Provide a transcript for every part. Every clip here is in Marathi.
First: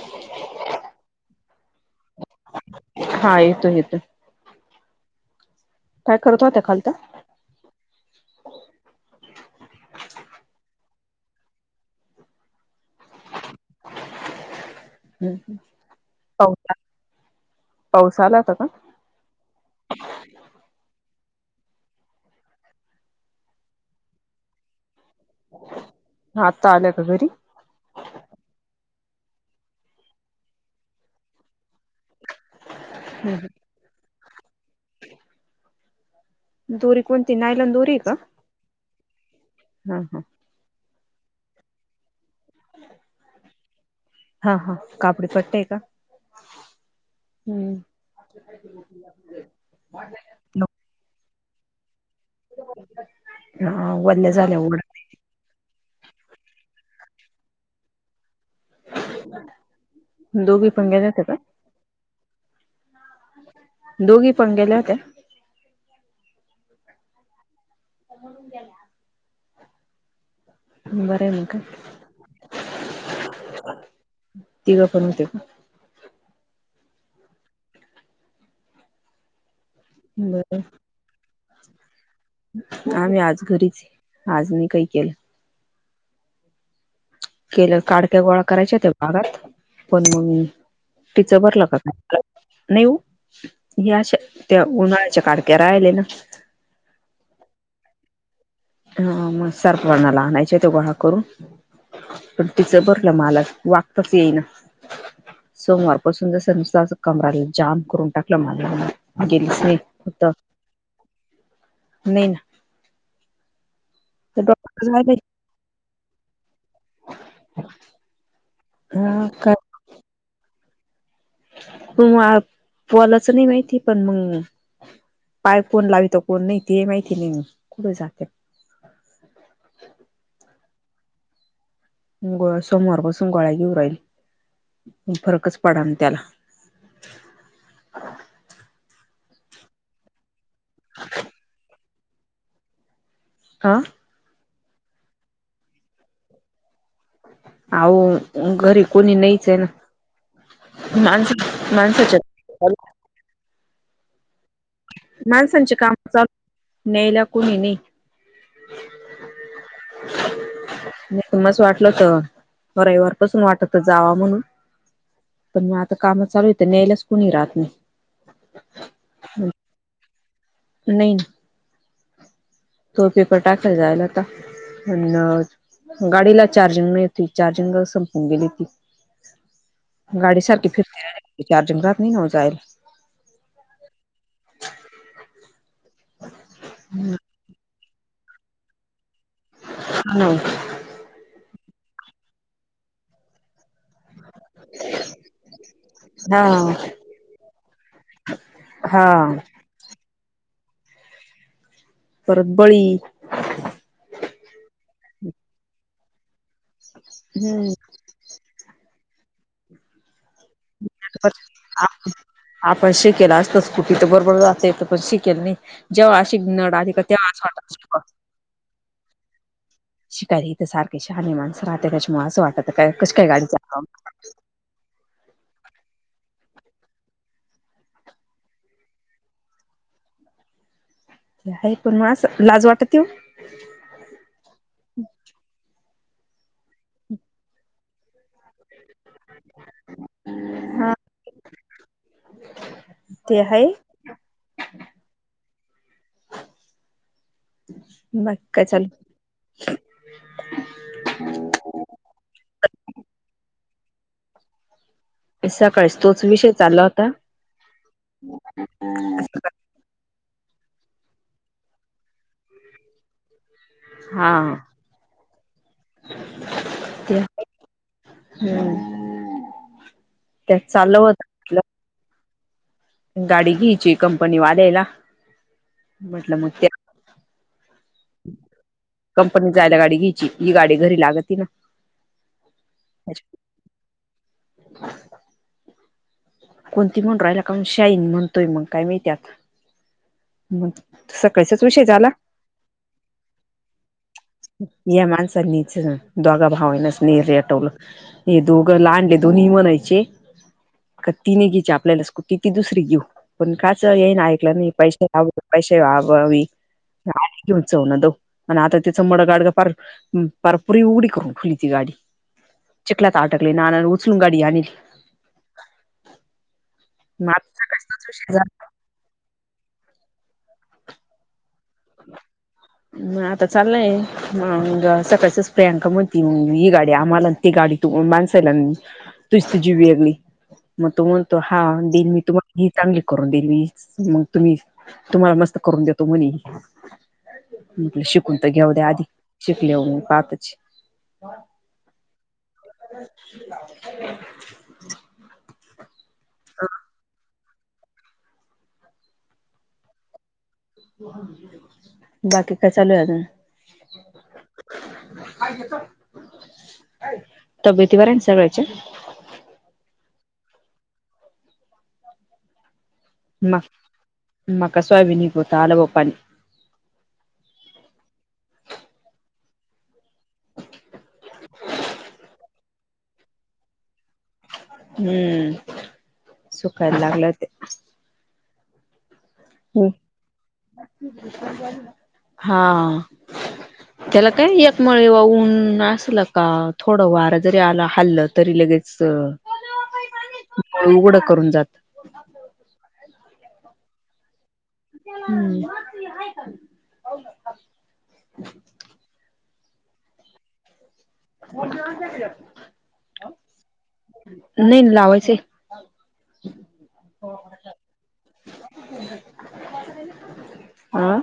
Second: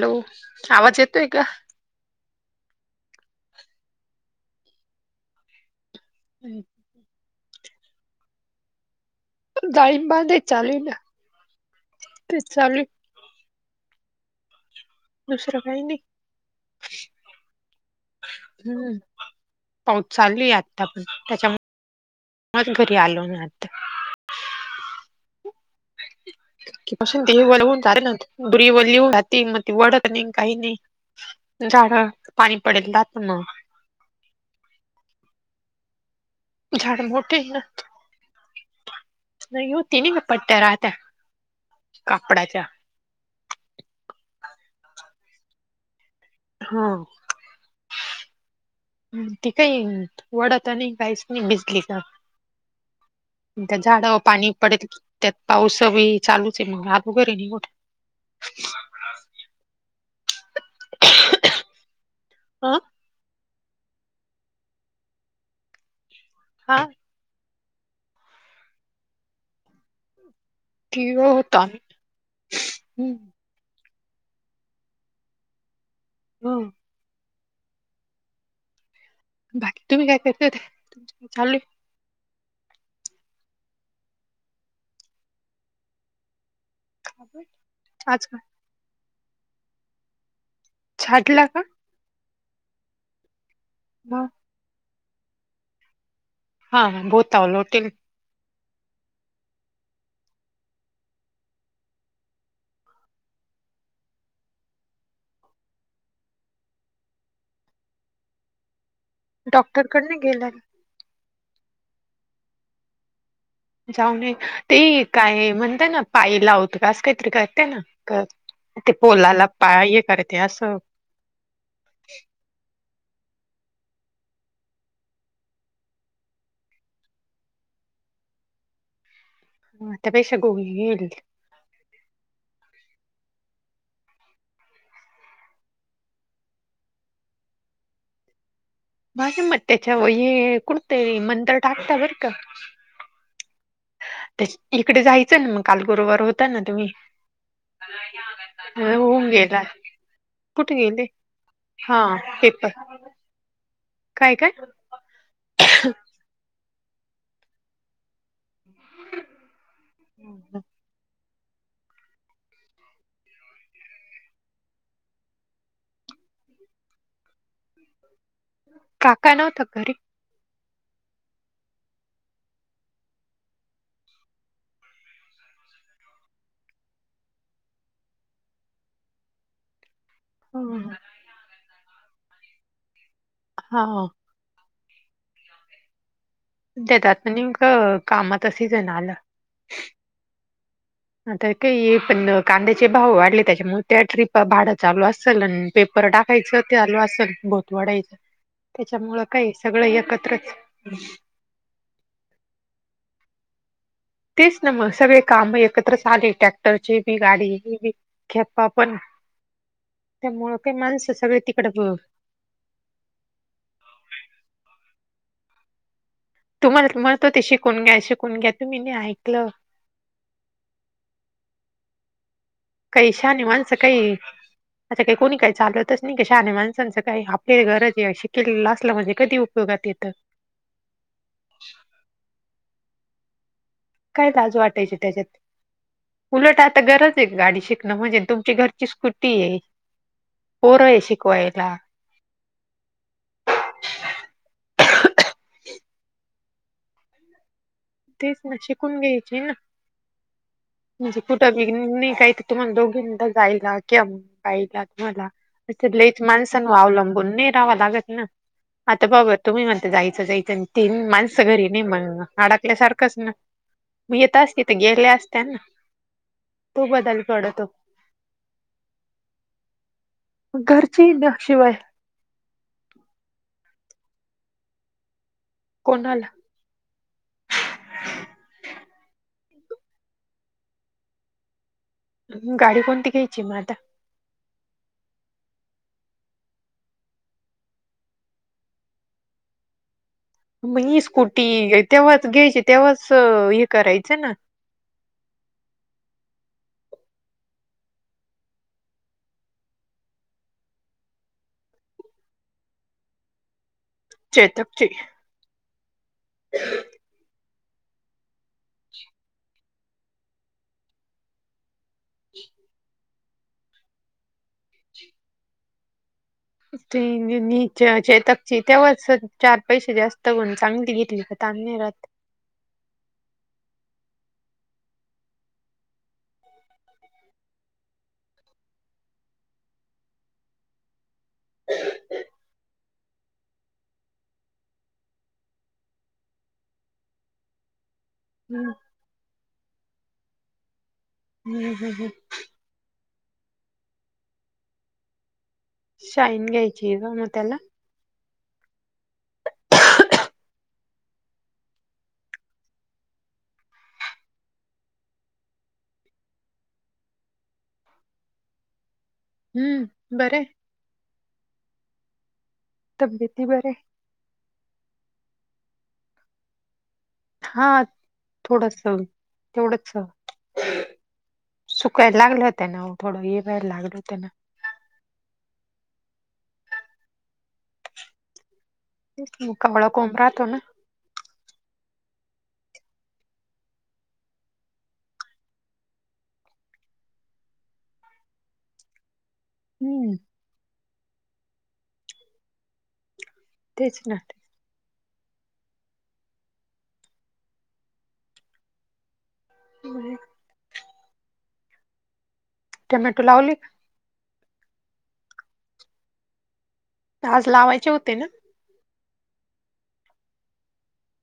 हॅलो आवाज येतोय का हा येतो येत काय करत होत खाल तर जााळीम बाधे चालू ना ते चालू ह दुसरं काही नाही. पासा पाऊसा आलाता का हम्म पाऊस चालूय आता पण त्याच्या घरी आलो ना आता हा आत्ता आल्या का कीपस घरी? तेवाला होन चालेे ना बि व लिह जह मग त वढत नाही काही नाही झाड पाणी पडेल रा हो झाड दोरी मोठ कोणती ना नायलॉन दोरी आहे का? नाही हा होती नाही म हा. पट्ट त्या राहत्या कापडाच्या हा हा कापडी पट्टय का हा हम्म ती काही वडत आणि काहीच नाही भिजली का त्या हा झाड व वल्ल्या पाणी झाल्या ओढ पडेल त्यात पाऊस बी चालूच आहे मग आग वगैरेठ दोघही पणंग्या जात का हा दोघी पण गेल्या होत्या हा म्हणून गला टी व्ही बरं वर आहे म होतो का आम्ही. तिघं पण होते का होम बाकी तुम्ही काय करता बरं चालू आम्ही आज घरीच आज मी काही केलं का? केलं काडक्या आज का? गोळा करायच्या त्या भागात पण तिचं भरलं का नाही? नाहीऊ ओ, ह्या मग अशा उन्हाळ्याच्या काडक्या राहिले ना हा बोलतवलोटेल [unintelligible] ह मग सर्पणाला आणायचे ते गोळा करून पण तिचं बरलं मला वागताच येई ना सोमवारपासून जस नुसत कमराला जाम करून टाकलं मला गेलीच डॉक्टरकडे नाहीता गेला [unintelligible] नाही ना जाऊन तर ते डॉक्टर झालंय काय म्हणत ना पाय लावतं का असं काहीतरी करते ना कर ते हा पोलाला पाय कर ते असं पण [unintelligible] मग पलाचं नाही माहिती पण मग पाय कोण लावितो कोण नाही ते माहिती नाही कुठ जाते. हा तपेशा [unintelligible] गो हे ग सोमवार पाासून गोळा्या घेऊ राहिल, फरकच पडा ना त्याला माझे मत त्याच्या ये कु [unintelligible] डतं मंतर टाकता बर का हां. इकडे जायचं ना मग काल गुरुवार होता ना तुम्ही अहो घरी अ कोणी होऊन नाहीच आहे गेला ना [inaudible] कुठ गेले माणस हा माणसाच्या पेपर काय, काय, माणसांचे काम चालू, न्यायला कोुणी नाही. ह [inaudible] मस वाटलं होत, रविवारपासून वाटत जावा म्हणून पण माझं कामात चालू येतं न्यायलाच कुणी राहत नाही. काका नव्हता का घरी? नाही. तो पेपर टाकल जायला होता. पण गाडीला चार्जिंग नव्हती, चार्जिंग संपून गेली होती. गाडी सारखी हा. फिरते राहते. चारजिंग राहत नाही जायला. हा, हा, देतात नेमक कामाचा सीजन आला. हा [inaudible] आता काही पण कांद्याचे भाव वाढले त्याच्यामुळे त्या ट्रीप भाडा चालू असेल आणि पेपर टाकायचं ते हा चालू असेल भोत वाढायचं हा त्याच्यामुळं काय सगळं एकत्रच परत बळी तेच ना मग सगळे काम एकत्र आले टॅक्टरचे बी हम्म गाडीचे बी खेप्पा पण त्यामुळ आता तर आत [inaudible] आपण शिकेल असत स्कुटी तर बरोबर जे तर पण शिकेल नाही. जेव्हा आशी नड आली तुम्हाला का म्हणत तेव्हा होते वाटत शिकून घ्या शिकावं. शिकून घ्या तुम्ही नाही ऐकलं शिकायला हिथ सारखे शहाने माणस राहते त्याच्यामुळे असं वाटत काय काही कशी काय शाहानी गाडी माणसं चालवाव काही आता कोणी काही सांगतच नाही की शहाण्या माणसांचं काही आपल्या गरजे शिकलेलं असलं म्हणजे कधी उपयोगात येतं. आहे पण म लाज वाटत ती ओ काय लाज वाटायची त्याच्यात. उलट आता गरज आहे गाडी शिकणं म्हणजे तुमची घरची स्कूट हे पोर हा आहे शिकवायला, ते हाय. [unintelligible] तेच बाकी ना काय शिकून चालू घ्यायचे ना. [unintelligible] म्हणजे कुठं बघ नाही काही तर तुम्हाला दोघीदा जायला किंवा पाहिला तुम्हाला. अ सकाळीच ललेच तोच विषय माणसान चालला होता अवलंबून नेह रावा लागत ना. आता बाबा तुम्ही म्हणता जायचं जायचं. तीन माणसं घरी नाही मग अडाकल्यासारखंच ना. मग हा येत अस तिथ गेल्या असत्या ना तो ते बदल कडतो. हम्म त्यात चाललं घरची होत. ना म्हटलं शिवाय. गाडी घ्यायची कंपनी वाल्यायला कोणाला म्हटलं मग त्या कंपनी जायला गाडी घ्यायची ही गाडी घरी लागत ती ना. गाडी कोणती घ्यायची मग आता. कोणती म्हनु राहिला का शाईन म्हणतोय मग काय माहीत आता. मग ही सकाळचाच स्कूटी विषय झाला तेव्हाच घ्यायची तेव्हाच हे करायचं ना. या माणसांनीच दोघा भावन नरेटवलं हे दोघं लांडले दोन्ही म्हणायचे. का तिने घीची आपल्यालासकट त दुसरी घे पण काच येई ना ऐकलं नाही चेतकची पैसे वव पैसे व्हाववी. आ घेऊ चव ना दो आणि आता तिचं मुडं गाडगं फार. परपुरी उडी करून फुलीची गाडी. [inaudible] ला ताटकले ना उचलून गाडी आणल. त मग आता नीच सकाळी उशीर चेताकची झाला ते व चार पैसे जास्त कोण चांगली घेतली तर ्य राात. म आता चाललंय. म सकाळच्याच प्रियांका म्हणती ही गाडी आम्हाला ती गाडी तू माणसायला. तुच तझी भगली मग तो म्हणतो हा दिन मी तुम्हाला. चांगली करून देईल मी मग तुम्ही तुम्हाला मस्त करून देतो म्हणे. म्हटलं शिकून तर हम्म घेऊ द्या आधी शिकलेऊ मी पाहतच. हम हम ह [unintelligible] शाईन घ्यायची आहे ग मग त्याला. बाकी काय चालू आहेज. तब्यती ब आहे सगळ्याच्या. हम्म बर. तब्येती म बरे म कसवाब न पू तला ब पाणी हा थोडस तेवढंच. सुकायला लागले होत ना थडं ए वर लागलोत ना. हम्म सुख एकगलात. मुकावळ कोम राहतो ना. हा. त्याला काय एकमळे वाऊन असल का थोडं वार जरी आला हल्लं तरी लगेच. हम्म उघडं करून जात. तेच नाटक हम्म. म जात. टमॅटो लावली. नाहीय लावायचे. तज लावायचे होते ना. आा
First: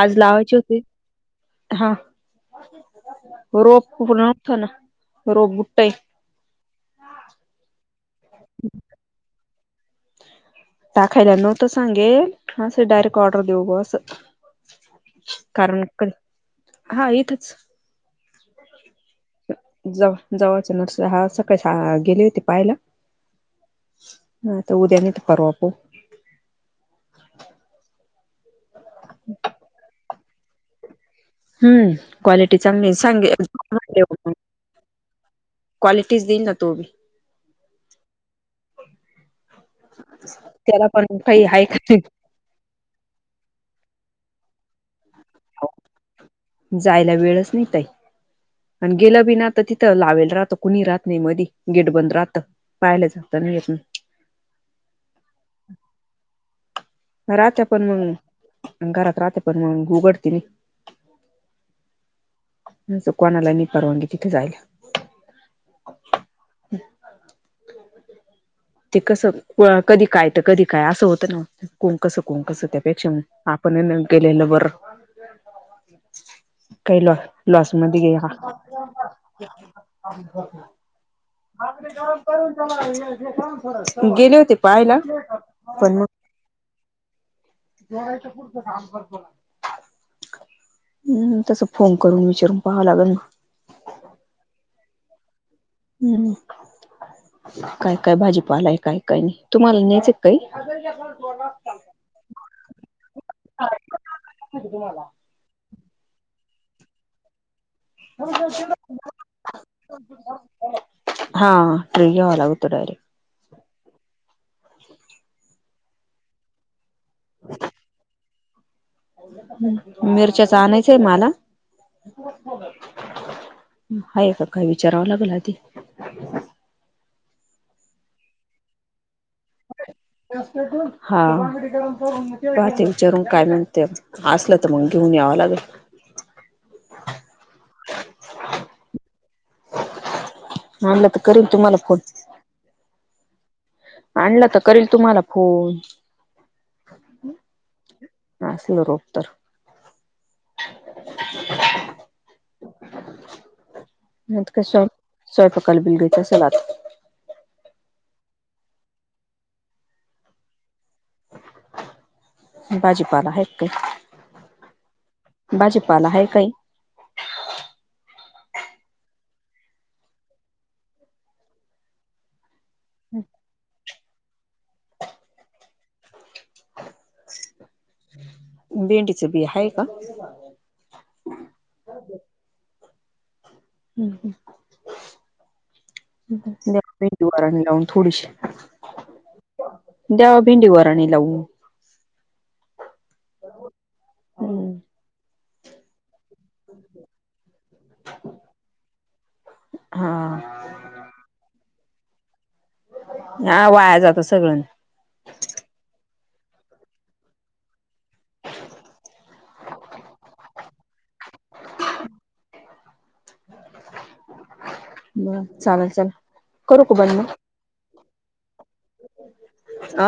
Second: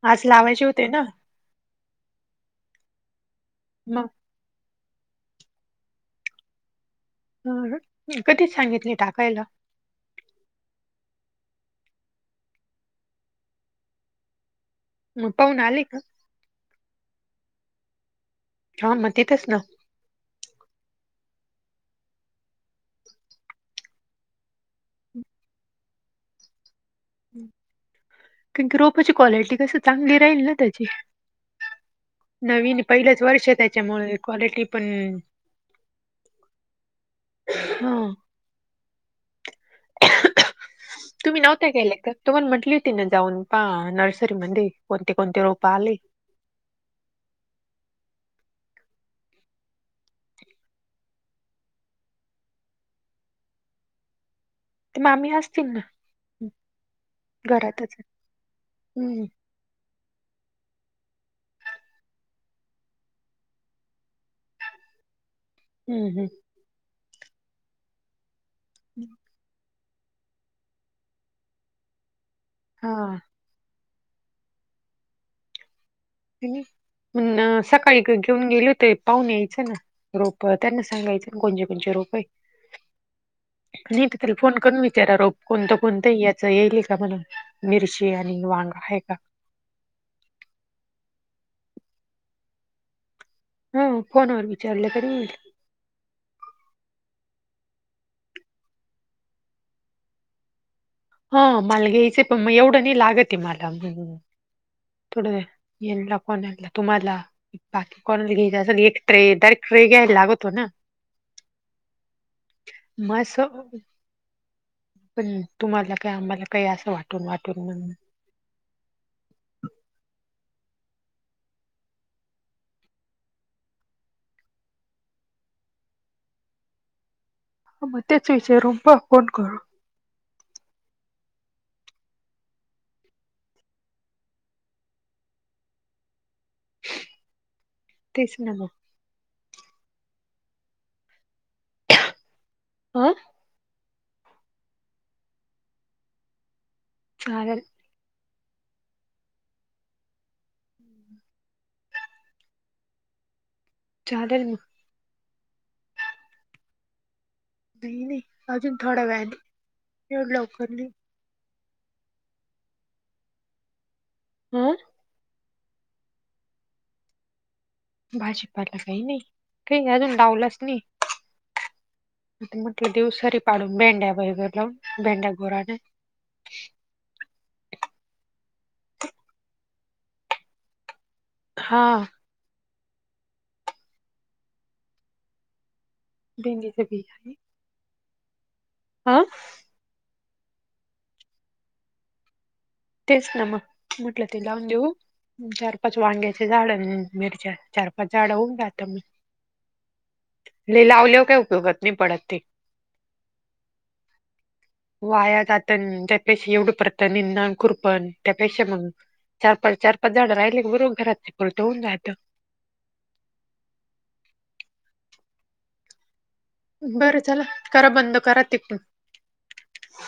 आज लावायचे होते हा रोप मग फथ ना रोप बुटे ह कधीच सांगितले टाकायला टाखयला नत सांगेल असं डायरेक्ट ऑर्डर देऊ बं मग पाहून आले कारण का क हा येतच हा मग तिथच ना जव जवळच नर्स हा सकाळी गेली होती पाहायला हा आता उद्या नाही तर परवा पाहू कं क रोपाची क्वालिटी कस चांगली राहील ना त्याची हम्म क्वालिटी नवीन चांगली पहिलंच वर्ष सांगे त्याच्यामुळे क्वालिटी पण क्वालिटीज देई ना तूी हा त्याला पण तुम्ही काही हाय नव्हता केला नाही, का. तुम्हाला म्हटली हो ती ना जाऊन प नर्सरी मध्ये कोणती कोणती रोप आले जायला वेळच नाही ताई आणि गेलं बी ना तर तिथं लावावेल राहत कुणी राहत नाही मधी गेट बंद राहतं पाहिला जाता नाही येत ना ते मामी असतील ना रहाते पण घरातच मग घरात हम्म राहाते पण मग उघडती नाही कोणाला मी परवानगी तिथे जायला हम् हम् ते कस कुळा कधी काय तर कधी काय असं होतं ना कोण कसं कोण कसं हा त्यापेक्षा आपण केलेलं बर ह मण सकाळी मध्ये घेऊन गेले होते पाहून यायचं ना रोप त्यांना सांगायचं ना कोणते कोणचे रोपयचे नाही तर त्याला गेले होते फोन करून पाहायला विचारा रो कोणतं पण मग कोणतं या येईल का म्हणून मिरची आणि वांगा आहे का हम् तस फोन करून विचारून पाहावं लागेल मग हो फोनवर विचारलं तरी येईल हम्म काय काय भाजीपालाय काय काय नाही तुम्हाला न्यायचं काही हा मला घ्यायच पण एवढं नाही लागत आहे मला थोडं येणला कोणला तुम्हाला बाकी कोणा घ्यायच असेल एक ट्रे दर ट्रे घ्यायला लागतो ना हा ट्रे घ्यावा लागतो डायरेक्ट मास पण तुम्हाला काय आम्हाला काही असं वाटून वाटून मिरच्याच आणायचंय मला हाय का काय विचारावं लागला ती मग तेच विचारून पहा फोन करू हा पाहते विचारून काय म्हणते असलं तर मग घेऊन यावं लागेल तेच ना म आणलं तर करेन तुम्हाला फोन हं आणलं तर करील तुम्हाला फोन चालल असेल रोप तर [inaudible] म चालेल मग काय स्वयंपाकाला बिलगिच असाल आता नाही नाही अजून थोडा वेळानी एवढ्या लवकर नाही बाजीपाला हायत का हम काही भाजीपाला आहे काही भाजीपाडला काही नाही काही अजून लाडावलाच नाही म्हटलं देव सरी पाडून भेंड्या व भेंड्या घोराने भेंडीचं बी आहे का हा म भेंडीचं बी आहे दवारणी लावून थोडीशी हा द्या भिंडीवरणी लावू तेच ना मग म्हटलं ते लावून हम्म. देऊ चार पाच वांग्याचे झाड मिरच्या चार पाच झाडं होऊन राहता मी हा लावलेवर काय उपयोगात नाही पडत ते हा वाया जातो सगळं वाया जातात त्या पै एवढं पतंुर पण त्यापेक्षा मग चार पाच चार पाच जण राहिले की बरोबर घरात परत होन राहातं ब चालेल चाल बरं चला करा बंद करा तिकडून अ